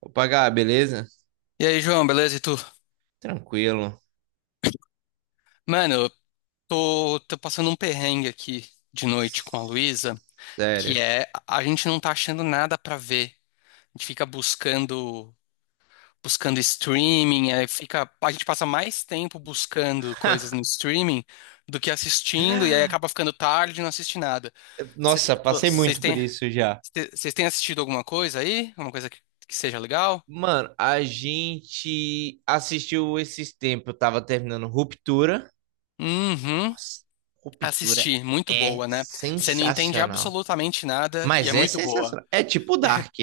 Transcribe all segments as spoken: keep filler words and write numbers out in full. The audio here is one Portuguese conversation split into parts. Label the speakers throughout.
Speaker 1: Opa, Gá, beleza?
Speaker 2: E aí, João, beleza? E tu?
Speaker 1: Tranquilo.
Speaker 2: Mano, eu tô, tô passando um perrengue aqui de noite com a Luísa, que
Speaker 1: Sério.
Speaker 2: é a gente não tá achando nada pra ver. A gente fica buscando, buscando streaming, aí fica, a gente passa mais tempo buscando coisas no streaming do que assistindo, e aí acaba ficando tarde e não assiste nada. Cê-
Speaker 1: Nossa, passei
Speaker 2: Vocês
Speaker 1: muito por
Speaker 2: têm,
Speaker 1: isso já.
Speaker 2: vocês têm assistido alguma coisa aí? Alguma coisa que, que seja legal?
Speaker 1: Mano, a gente assistiu esses tempos. Eu tava terminando Ruptura.
Speaker 2: Uhum.
Speaker 1: Nossa, Ruptura
Speaker 2: Assisti, muito
Speaker 1: é
Speaker 2: boa, né? Você não entende
Speaker 1: sensacional.
Speaker 2: absolutamente nada e é
Speaker 1: Mas é
Speaker 2: muito boa.
Speaker 1: sensacional. É tipo Dark.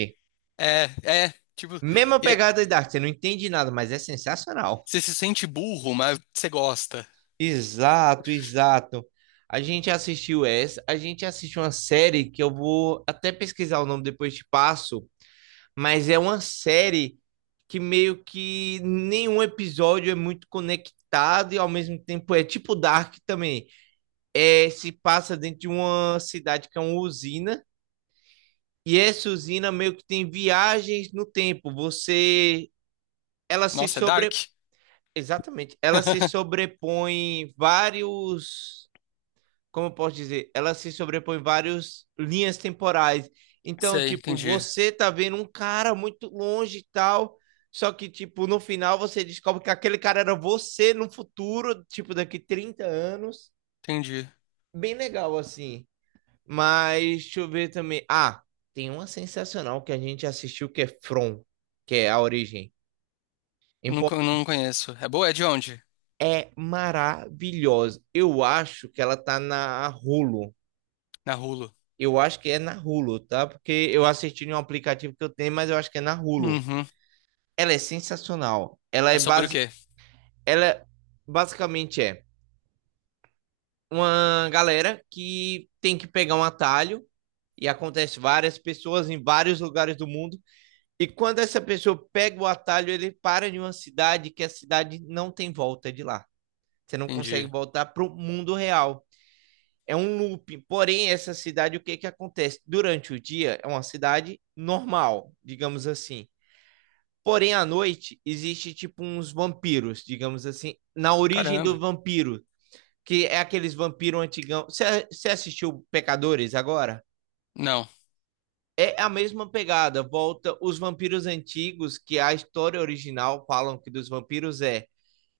Speaker 2: É, é, tipo,
Speaker 1: Mesma
Speaker 2: e é-
Speaker 1: pegada de Dark. Você não entende nada, mas é sensacional.
Speaker 2: Você se sente burro, mas você gosta.
Speaker 1: Exato, exato. A gente assistiu essa, a gente assistiu uma série que eu vou até pesquisar o nome depois te passo, mas é uma série que meio que nenhum episódio é muito conectado e ao mesmo tempo é tipo Dark também. É, se passa dentro de uma cidade que é uma usina e essa usina meio que tem viagens no tempo. Você, ela se
Speaker 2: Nossa, é Dark?
Speaker 1: sobre, exatamente, ela se sobrepõe vários, como eu posso dizer, ela se sobrepõe várias linhas temporais. Então,
Speaker 2: Sei,
Speaker 1: tipo,
Speaker 2: entendi,
Speaker 1: você tá vendo um cara muito longe e tal, só que, tipo, no final você descobre que aquele cara era você no futuro, tipo, daqui trinta anos.
Speaker 2: entendi.
Speaker 1: Bem legal, assim. Mas, deixa eu ver também. Ah, tem uma sensacional que a gente assistiu que é From, que é a origem. Em
Speaker 2: Não, co-
Speaker 1: português.
Speaker 2: não conheço. É boa? É de onde?
Speaker 1: É maravilhosa. Eu acho que ela tá na Hulu.
Speaker 2: Na Hulu.
Speaker 1: Eu acho que é na Hulu, tá? Porque eu assisti em um aplicativo que eu tenho, mas eu acho que é na Hulu.
Speaker 2: Uhum.
Speaker 1: Ela é sensacional. Ela
Speaker 2: É
Speaker 1: é
Speaker 2: sobre o
Speaker 1: base...
Speaker 2: quê?
Speaker 1: Ela é, basicamente é uma galera que tem que pegar um atalho e acontece várias pessoas em vários lugares do mundo. E quando essa pessoa pega o atalho, ele para em uma cidade que a cidade não tem volta de lá. Você não consegue
Speaker 2: Entendi.
Speaker 1: voltar para o mundo real. É um looping. Porém, essa cidade, o que que acontece? Durante o dia, é uma cidade normal, digamos assim. Porém, à noite, existe tipo uns vampiros, digamos assim, na origem do
Speaker 2: Caramba.
Speaker 1: vampiro, que é aqueles vampiros antigão. Você você assistiu Pecadores agora?
Speaker 2: Não.
Speaker 1: É a mesma pegada, volta os vampiros antigos, que a história original falam que dos vampiros é,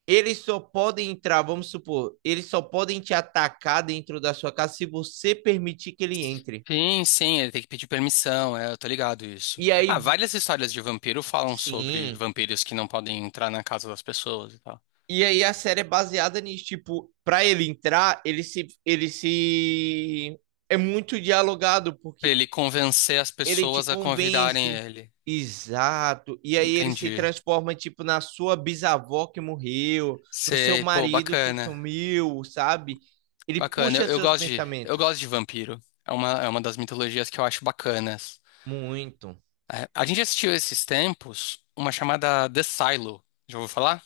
Speaker 1: eles só podem entrar, vamos supor, eles só podem te atacar dentro da sua casa se você permitir que ele entre.
Speaker 2: Sim, sim, ele tem que pedir permissão, é, eu tô ligado isso.
Speaker 1: E
Speaker 2: Ah,
Speaker 1: aí,
Speaker 2: várias histórias de vampiro falam sobre
Speaker 1: sim.
Speaker 2: vampiros que não podem entrar na casa das pessoas e tal.
Speaker 1: E aí a série é baseada nisso, tipo, pra ele entrar, ele se, ele se... É muito dialogado,
Speaker 2: Pra
Speaker 1: porque
Speaker 2: ele convencer as
Speaker 1: ele te
Speaker 2: pessoas a convidarem
Speaker 1: convence.
Speaker 2: ele.
Speaker 1: Exato. E aí ele se
Speaker 2: Entendi.
Speaker 1: transforma, tipo, na sua bisavó que morreu, no seu
Speaker 2: Sei, pô,
Speaker 1: marido que
Speaker 2: bacana.
Speaker 1: sumiu, sabe? Ele
Speaker 2: Bacana, eu,
Speaker 1: puxa
Speaker 2: eu
Speaker 1: seus
Speaker 2: gosto de, eu
Speaker 1: pensamentos.
Speaker 2: gosto de vampiro. É uma, é uma das mitologias que eu acho bacanas.
Speaker 1: Muito.
Speaker 2: É, a gente assistiu esses tempos uma chamada The Silo, já ouviu falar?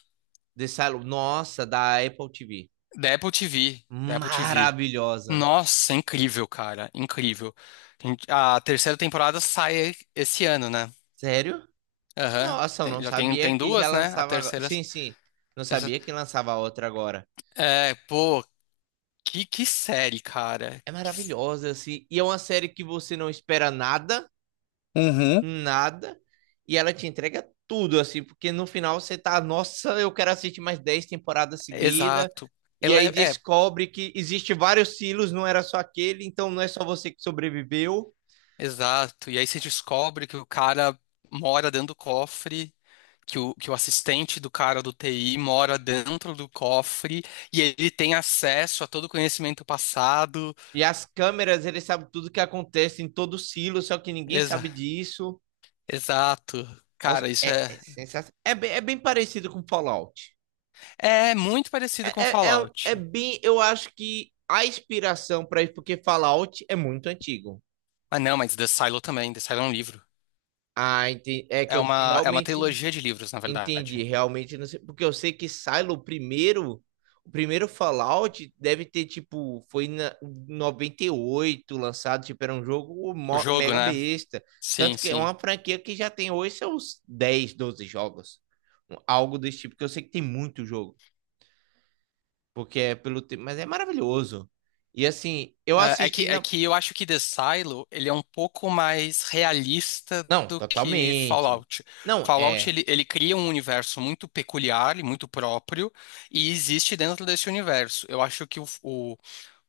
Speaker 1: Dessa... Nossa, da Apple T V.
Speaker 2: Da Apple T V, da Apple T V.
Speaker 1: Maravilhosa.
Speaker 2: Nossa, incrível, cara, incrível. A gente- a terceira temporada sai esse ano, né?
Speaker 1: Sério?
Speaker 2: Aham,
Speaker 1: Nossa, eu não
Speaker 2: Tem- já tem,
Speaker 1: sabia
Speaker 2: tem
Speaker 1: que já
Speaker 2: duas, né? A
Speaker 1: lançava agora.
Speaker 2: terceira,
Speaker 1: Sim, sim. Não
Speaker 2: essa-
Speaker 1: sabia que lançava outra agora.
Speaker 2: É, pô, que, que série, cara.
Speaker 1: É
Speaker 2: Que- s-
Speaker 1: maravilhosa, assim. E é uma série que você não espera nada,
Speaker 2: Uhum.
Speaker 1: nada. E ela te entrega tudo, assim. Porque no final você tá, nossa, eu quero assistir mais dez temporadas seguidas.
Speaker 2: Exato.
Speaker 1: E
Speaker 2: Ela
Speaker 1: aí
Speaker 2: é, é,
Speaker 1: descobre que existe vários silos, não era só aquele. Então não é só você que sobreviveu.
Speaker 2: exato. E aí você descobre que o cara mora dentro do cofre, que o, que o assistente do cara do T I mora dentro do cofre e ele tem acesso a todo o conhecimento passado.
Speaker 1: E as câmeras, eles sabem tudo que acontece em todo silo, só que ninguém
Speaker 2: Exa-
Speaker 1: sabe disso.
Speaker 2: exato. Cara,
Speaker 1: Nossa,
Speaker 2: isso
Speaker 1: é,
Speaker 2: é,
Speaker 1: é sensacional. É bem, é bem parecido com Fallout.
Speaker 2: é muito parecido com
Speaker 1: É, é, é,
Speaker 2: Fallout.
Speaker 1: é bem. Eu acho que a inspiração para isso, porque Fallout é muito antigo.
Speaker 2: Ah, não, mas The Silo também. The Silo é um livro.
Speaker 1: Ah, entendi. É que
Speaker 2: É
Speaker 1: eu
Speaker 2: uma, é uma
Speaker 1: realmente
Speaker 2: trilogia de livros, na
Speaker 1: entendi.
Speaker 2: verdade.
Speaker 1: Realmente não sei. Porque eu sei que Silo, o primeiro. O primeiro Fallout deve ter, tipo, foi na- em noventa e oito lançado, tipo, era um jogo
Speaker 2: O
Speaker 1: mo-
Speaker 2: jogo,
Speaker 1: mega
Speaker 2: né?
Speaker 1: besta.
Speaker 2: Sim,
Speaker 1: Tanto que é
Speaker 2: sim.
Speaker 1: uma franquia que já tem hoje seus dez doze jogos. Algo desse tipo, que eu sei que tem muito jogo, porque é pelo tempo, mas é maravilhoso. E assim, eu
Speaker 2: É é que,
Speaker 1: assisti
Speaker 2: é
Speaker 1: na.
Speaker 2: que eu acho que The Silo, ele é um pouco mais realista
Speaker 1: Não,
Speaker 2: do que
Speaker 1: totalmente.
Speaker 2: Fallout.
Speaker 1: Não,
Speaker 2: Fallout,
Speaker 1: é.
Speaker 2: ele, ele cria um universo muito peculiar e muito próprio, e existe dentro desse universo. Eu acho que o, o,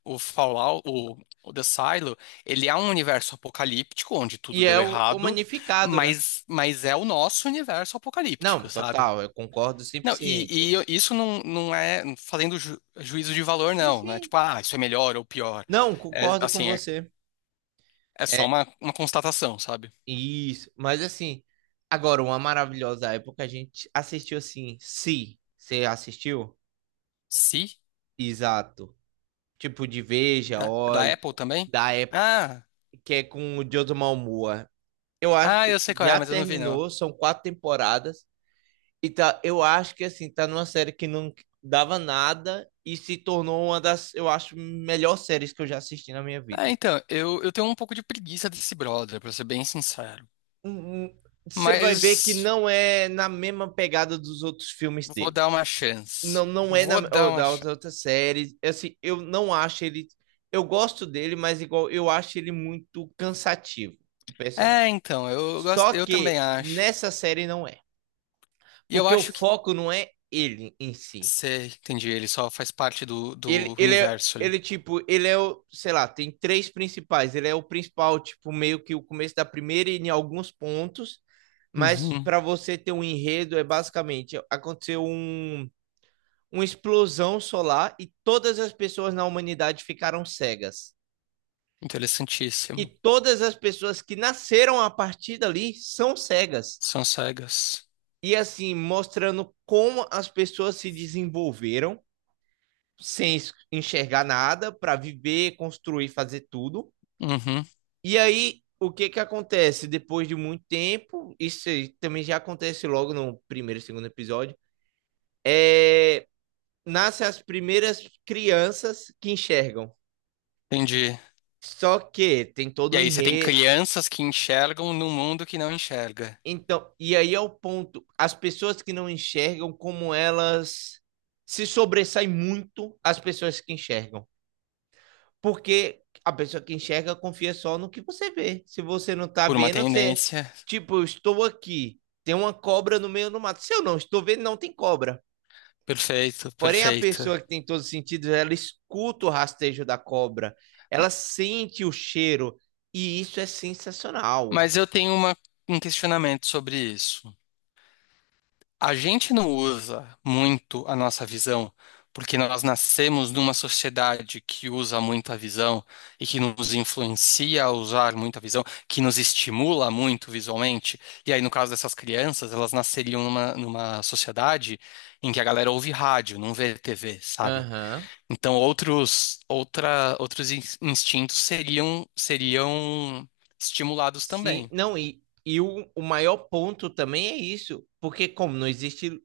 Speaker 2: o Fallout, o, o The Silo, ele é um universo apocalíptico, onde tudo
Speaker 1: E é
Speaker 2: deu
Speaker 1: o, o
Speaker 2: errado,
Speaker 1: Magnificado, né?
Speaker 2: mas, mas é o nosso universo
Speaker 1: Não,
Speaker 2: apocalíptico, sabe?
Speaker 1: total, eu concordo cem por
Speaker 2: Não,
Speaker 1: cento.
Speaker 2: e, e isso não, não é fazendo ju- juízo de valor,
Speaker 1: Sim,
Speaker 2: não, né?
Speaker 1: sim.
Speaker 2: Tipo, ah, isso é melhor ou pior.
Speaker 1: Não,
Speaker 2: É,
Speaker 1: concordo com
Speaker 2: assim, é
Speaker 1: você.
Speaker 2: é só
Speaker 1: É
Speaker 2: uma, uma constatação, sabe?
Speaker 1: isso. Mas assim, agora, uma maravilhosa época, a gente assistiu assim. Se você assistiu?
Speaker 2: Se?
Speaker 1: Exato. Tipo de Veja,
Speaker 2: Da, da
Speaker 1: Olhe,
Speaker 2: Apple também?
Speaker 1: da época,
Speaker 2: Ah,
Speaker 1: que é com o Joe Malmoa. Eu acho
Speaker 2: ah, eu sei qual é,
Speaker 1: já
Speaker 2: mas eu não vi não.
Speaker 1: terminou, são quatro temporadas. E tá, eu acho que assim, tá numa série que não dava nada e se tornou uma das, eu acho, melhores séries que eu já assisti na minha
Speaker 2: Ah,
Speaker 1: vida.
Speaker 2: então, eu, eu tenho um pouco de preguiça desse brother, pra ser bem sincero.
Speaker 1: Hum. Você vai ver que
Speaker 2: Mas
Speaker 1: não é na mesma pegada dos outros filmes
Speaker 2: vou
Speaker 1: dele.
Speaker 2: dar uma
Speaker 1: Não,
Speaker 2: chance.
Speaker 1: não é na,
Speaker 2: Vou
Speaker 1: ou
Speaker 2: dar uma
Speaker 1: da
Speaker 2: chance.
Speaker 1: outra, outra série. Assim, eu não acho ele. Eu gosto dele, mas igual eu acho ele muito cansativo, o personagem.
Speaker 2: É, então, eu gosto,
Speaker 1: Só
Speaker 2: eu também
Speaker 1: que
Speaker 2: acho.
Speaker 1: nessa série não é.
Speaker 2: E eu
Speaker 1: Porque o
Speaker 2: acho que,
Speaker 1: foco não é ele em si.
Speaker 2: sei, entendi, ele só faz parte do,
Speaker 1: Ele,
Speaker 2: do
Speaker 1: ele é,
Speaker 2: universo ali.
Speaker 1: ele, tipo, ele é o, sei lá, tem três principais. Ele é o principal, tipo, meio que o começo da primeira e em alguns pontos. Mas
Speaker 2: Uhum,
Speaker 1: para você ter um enredo, é basicamente aconteceu um, uma explosão solar e todas as pessoas na humanidade ficaram cegas. E
Speaker 2: interessantíssimo.
Speaker 1: todas as pessoas que nasceram a partir dali são cegas.
Speaker 2: São cegas.
Speaker 1: E assim, mostrando como as pessoas se desenvolveram sem enxergar nada para viver, construir, fazer tudo.
Speaker 2: Uhum,
Speaker 1: E aí, o que que acontece? Depois de muito tempo, isso aí também já acontece logo no primeiro, segundo episódio, é... nascem as primeiras crianças que enxergam.
Speaker 2: entendi.
Speaker 1: Só que tem todo
Speaker 2: E
Speaker 1: um
Speaker 2: aí você tem
Speaker 1: enredo.
Speaker 2: crianças que enxergam num mundo que não enxerga.
Speaker 1: Então, e aí é o ponto. As pessoas que não enxergam, como elas se sobressaem muito às pessoas que enxergam. Porque a pessoa que enxerga confia só no que você vê. Se você não tá
Speaker 2: Por uma
Speaker 1: vendo, você.
Speaker 2: tendência.
Speaker 1: Tipo, eu estou aqui, tem uma cobra no meio do mato. Se eu não estou vendo, não tem cobra.
Speaker 2: Perfeito,
Speaker 1: Porém, a
Speaker 2: perfeito.
Speaker 1: pessoa que tem todos os sentidos, ela escuta o rastejo da cobra, ela sente o cheiro, e isso é sensacional.
Speaker 2: Mas eu tenho uma- um questionamento sobre isso. A gente não usa muito a nossa visão porque nós nascemos numa sociedade que usa muito a visão e que nos influencia a usar muito a visão, que nos estimula muito visualmente. E aí, no caso dessas crianças, elas nasceriam numa, numa sociedade em que a galera ouve rádio, não vê T V, sabe?
Speaker 1: Aham.
Speaker 2: Então, outros, outra, outros in- instintos seriam, seriam estimulados
Speaker 1: Sim,
Speaker 2: também.
Speaker 1: não, e, e o, o maior ponto também é isso, porque como não existe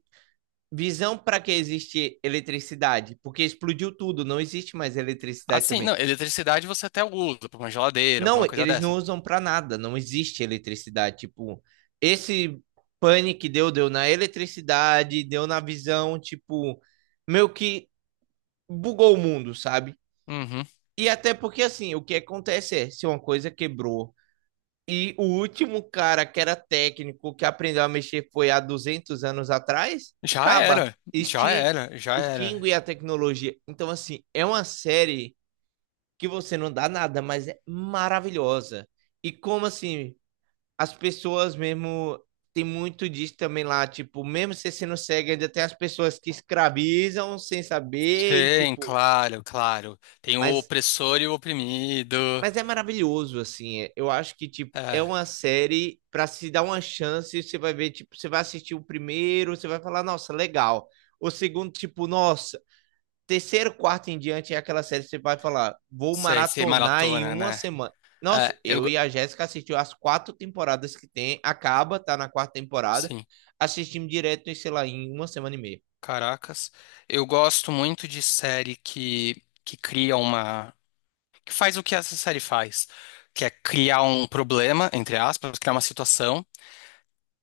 Speaker 1: visão, para que existe eletricidade? Porque explodiu tudo, não existe mais eletricidade
Speaker 2: Assim,
Speaker 1: também.
Speaker 2: não, eletricidade você até usa para uma geladeira,
Speaker 1: Não,
Speaker 2: alguma coisa
Speaker 1: eles não
Speaker 2: dessa.
Speaker 1: usam pra nada, não existe eletricidade. Tipo, esse pane que deu, deu na eletricidade, deu na visão, tipo, meio que bugou o mundo, sabe?
Speaker 2: Uhum.
Speaker 1: E até porque, assim, o que acontece é, se uma coisa quebrou e o último cara que era técnico, que aprendeu a mexer foi há duzentos anos atrás,
Speaker 2: Já
Speaker 1: acaba,
Speaker 2: era, já
Speaker 1: extin
Speaker 2: era, já era.
Speaker 1: extingue a tecnologia. Então, assim, é uma série que você não dá nada, mas é maravilhosa. E como assim, as pessoas mesmo. Tem muito disso também lá, tipo, mesmo você sendo cego, ainda tem as pessoas que escravizam sem saber e,
Speaker 2: Sim,
Speaker 1: tipo.
Speaker 2: claro, claro. Tem o
Speaker 1: Mas,
Speaker 2: opressor e o oprimido.
Speaker 1: mas é maravilhoso, assim. é- Eu acho que, tipo, é
Speaker 2: É,
Speaker 1: uma série pra se dar uma chance. Você vai ver, tipo, você vai assistir o primeiro, você vai falar, nossa, legal. O segundo, tipo, nossa, terceiro, quarto em diante é aquela série que você vai falar, vou
Speaker 2: sei, sei,
Speaker 1: maratonar em
Speaker 2: maratona,
Speaker 1: uma
Speaker 2: né?
Speaker 1: semana. Nossa,
Speaker 2: É, eu,
Speaker 1: eu
Speaker 2: go-
Speaker 1: e a Jéssica assistiu as quatro temporadas que tem, acaba, tá na quarta temporada,
Speaker 2: sim,
Speaker 1: assistimos direto, em, sei lá, em uma semana e meia.
Speaker 2: caracas. Eu gosto muito de série que, que cria uma que faz o que essa série faz, que é criar um problema, entre aspas, criar uma situação,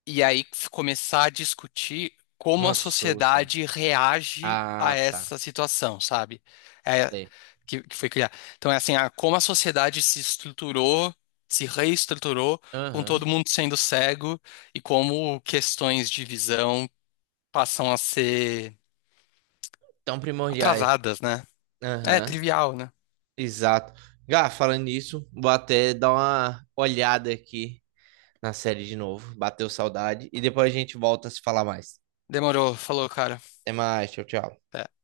Speaker 2: e aí f- começar a discutir como a
Speaker 1: Uma solução.
Speaker 2: sociedade reage a
Speaker 1: Ah, tá.
Speaker 2: essa situação, sabe? É,
Speaker 1: Sei.
Speaker 2: que, que foi criar. Então é assim, a- como a sociedade se estruturou, se reestruturou, com
Speaker 1: Aham.
Speaker 2: todo mundo sendo cego, e como questões de visão passam a ser
Speaker 1: Tão primordiais.
Speaker 2: atrasadas, né? É
Speaker 1: Aham.
Speaker 2: trivial, né?
Speaker 1: Exato. Gá, falando nisso, vou até dar uma olhada aqui na série de novo. Bateu saudade. E depois a gente volta a se falar mais.
Speaker 2: Demorou, falou, cara.
Speaker 1: Até mais. Tchau, tchau.
Speaker 2: Até.